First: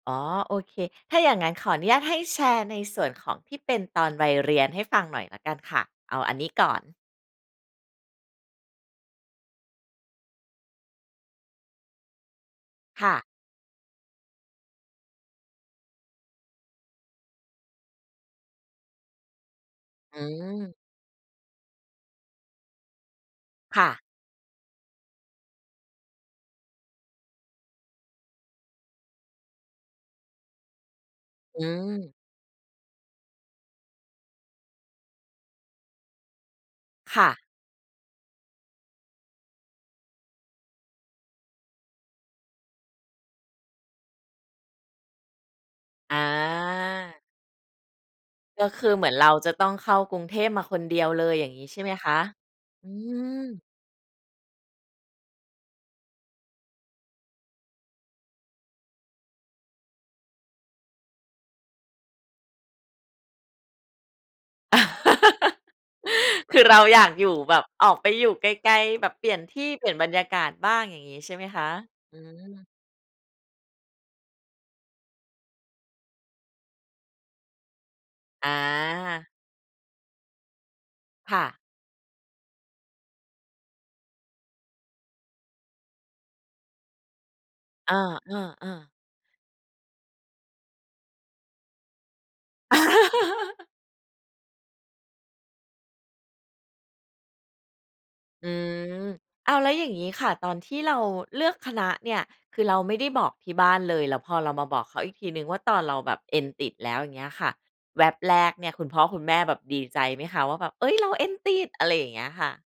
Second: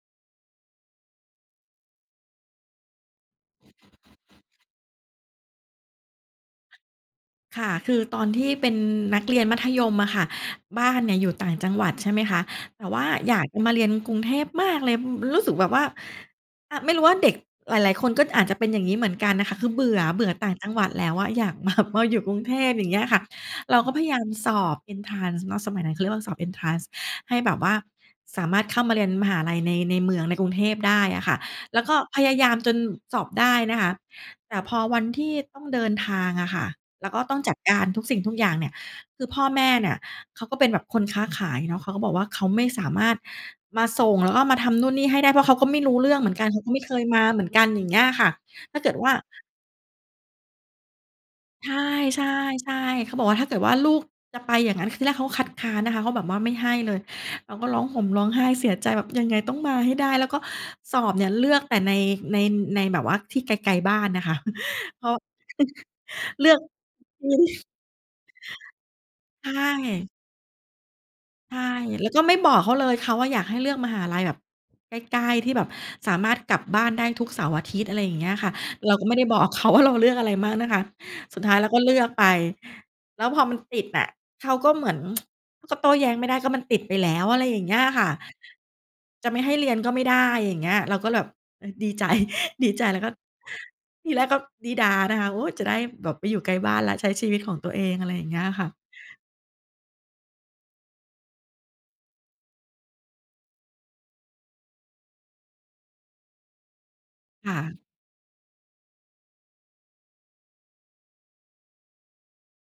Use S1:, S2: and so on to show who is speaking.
S1: อ๋อ โอเค ถ้าอย่างงั้นขออนุญาตให้แชร์ในส่วนของที่เป็นตอนวัยเรียนให้ฟังหน่อยละกันค่ะ? เอาอันนี้ก่อน
S2: ค่ะ คือตอนที่เป็นนักเรียนมัธยมอะค่ะ บ้านเนี่ยอยู่ต่างจังหวัด ใช่ไหมคะ แต่ว่
S1: ค
S2: า
S1: ่ะ
S2: อยากจะมาเรียนกรุงเทพมากเลย อืม รู้สึกแบบว่า ไม่รู้ว่าเด็กหลาย ๆ คนก็อาจจะเป็นอย่างงี้ เหมือนกันน่ะค่ะ คือเบื่อ
S1: อื
S2: เบื่อต่างจัง
S1: ม
S2: หวัดแล้วอะ อยาก มา มาอยู่กรุงเทพ อย่างเงี้ยค่ะ เรา
S1: ค่
S2: ก็พ
S1: ะ
S2: ยายามสอบเอนทรานซ์เนาะ สมัยนั้นเขาเรียกว่า สอบเอนทรานซ์ให้แบบว่าสามารถเข้ามาเรียนมหาลัยใน ในเมือง ในกรุงเทพได้อะค่ะ
S1: อื
S2: แล้วก็
S1: ม
S2: พยายามจนสอบได้นะคะ แต่พอวันที่ต้องเดินทางอะค่ะ แล้วก
S1: ค
S2: ็
S1: ่
S2: ต้อง
S1: ะ
S2: จัดการทุกสิ่งทุกอย่างเนี่ย คือพ่อแม่เนี่ย เขาก็เป็นแบบคนค้าขายเนาะ เขาก็บอกว่า "เขาไม่สามารถมาส่ง แล้วก็มาทำนู่นนี่ให้ได้ เพราะเขาก็ไม่รู้เรื
S1: อ
S2: ่อง
S1: า
S2: เหมือนกัน เขาก็ไม่เคยมาเหมือนกัน" อย่างเงี้ยค่ะ
S1: ก็
S2: ถ้
S1: ค
S2: าเก
S1: ื
S2: ิ
S1: อ
S2: ด
S1: เห
S2: ว
S1: มื
S2: ่
S1: อ
S2: า
S1: นเราจะต้องเข้ากรุงเทพมาคนเดียวเลย อย่างงี้
S2: ใช
S1: ใช่ไหมคะ?
S2: ่
S1: อื
S2: ๆ ๆ เขาบอกว่า ถ้าเกิ
S1: ม
S2: ดว่า ลูกจะไปอย่างงั้น ทีแรกเขาคัดค้านนะคะ เขาแบบว่าไม่ให้เลย เราก็ร้องห่มร้องไห้เสียใจแบบยังไงต้องมาให้ได้ แล้วก็สอบเนี่ยเลือกแต่ใน ใน ในแบบว่าที่ไกล ๆ บ้านนะคะ เพราะ เลื
S1: ค
S2: อก
S1: ือเราอยากอยู่แบบออกไปอยู่ไกล ๆ แบบเปลี่ยน
S2: ใช
S1: ที่ เปลี่ยน
S2: ่
S1: บรรยากาศบ้าง อย่างงี้ใช่ไหม
S2: ใช
S1: ค
S2: ่
S1: ะ?
S2: แล้ว
S1: อื
S2: ก็ไม่บอก
S1: ม
S2: เขาเลย เขาอะอยากให้เลือกมหาลัยแบบใกล้ ๆ ที่แบบสามารถกลับบ้านได้ทุกเสาร์-อาทิตย์ อะไรอย่างเงี้ยค
S1: อ
S2: ่ะ เราก็ไม่ได
S1: า
S2: ้บอก เขา ว่า เราเลือกอะไรบ้างนะคะ
S1: ค
S2: ส
S1: ่
S2: ุดท
S1: ะ
S2: ้ายเราก็เลือกไป แล้วพอมันติดอะ เขาก็เหมือน ก็โต้แย้งไม่ได้ก็มันติดไปแล้ว อะไรอย่างเงี้ย
S1: อ
S2: ค่ะ
S1: า ๆ ๆ
S2: จะไม่ให้เรียนก็ไม่ได้ อย่างเงี้ย เราก็แบบ เอ่อ ดีใจ ดีใจแล้วก็ ที่แรก ก็ดี๊ด๊านะคะ โอ๊ย! จะได้แบบไปอยู่ใกล้บ้านและใช้ชีวิตของตัวเอง อะไรอย่างเงี้
S1: อ
S2: ย
S1: ื
S2: ค่ะ
S1: ม อ้าว! แล้วอย่างงี้ค่ะ ตอนที่เราเลือกคณะเนี่ย คือเราไม่ได้บอกที่บ้านเลย แล้วพอเรามาบอกเขาอีกทีหนึ่งว่า ตอนเราแบบเอ็นติดแล้ว อย่างเงี้ยค่
S2: ค
S1: ะ
S2: ่ะ
S1: แวบแรกเนี่ย คุณพ่อคุณแม่แบบดีใจไหมคะ? ว่าแบบ เฮ่ย! เราเอ็นติด อะไรอย่างเงี้ยค่ะ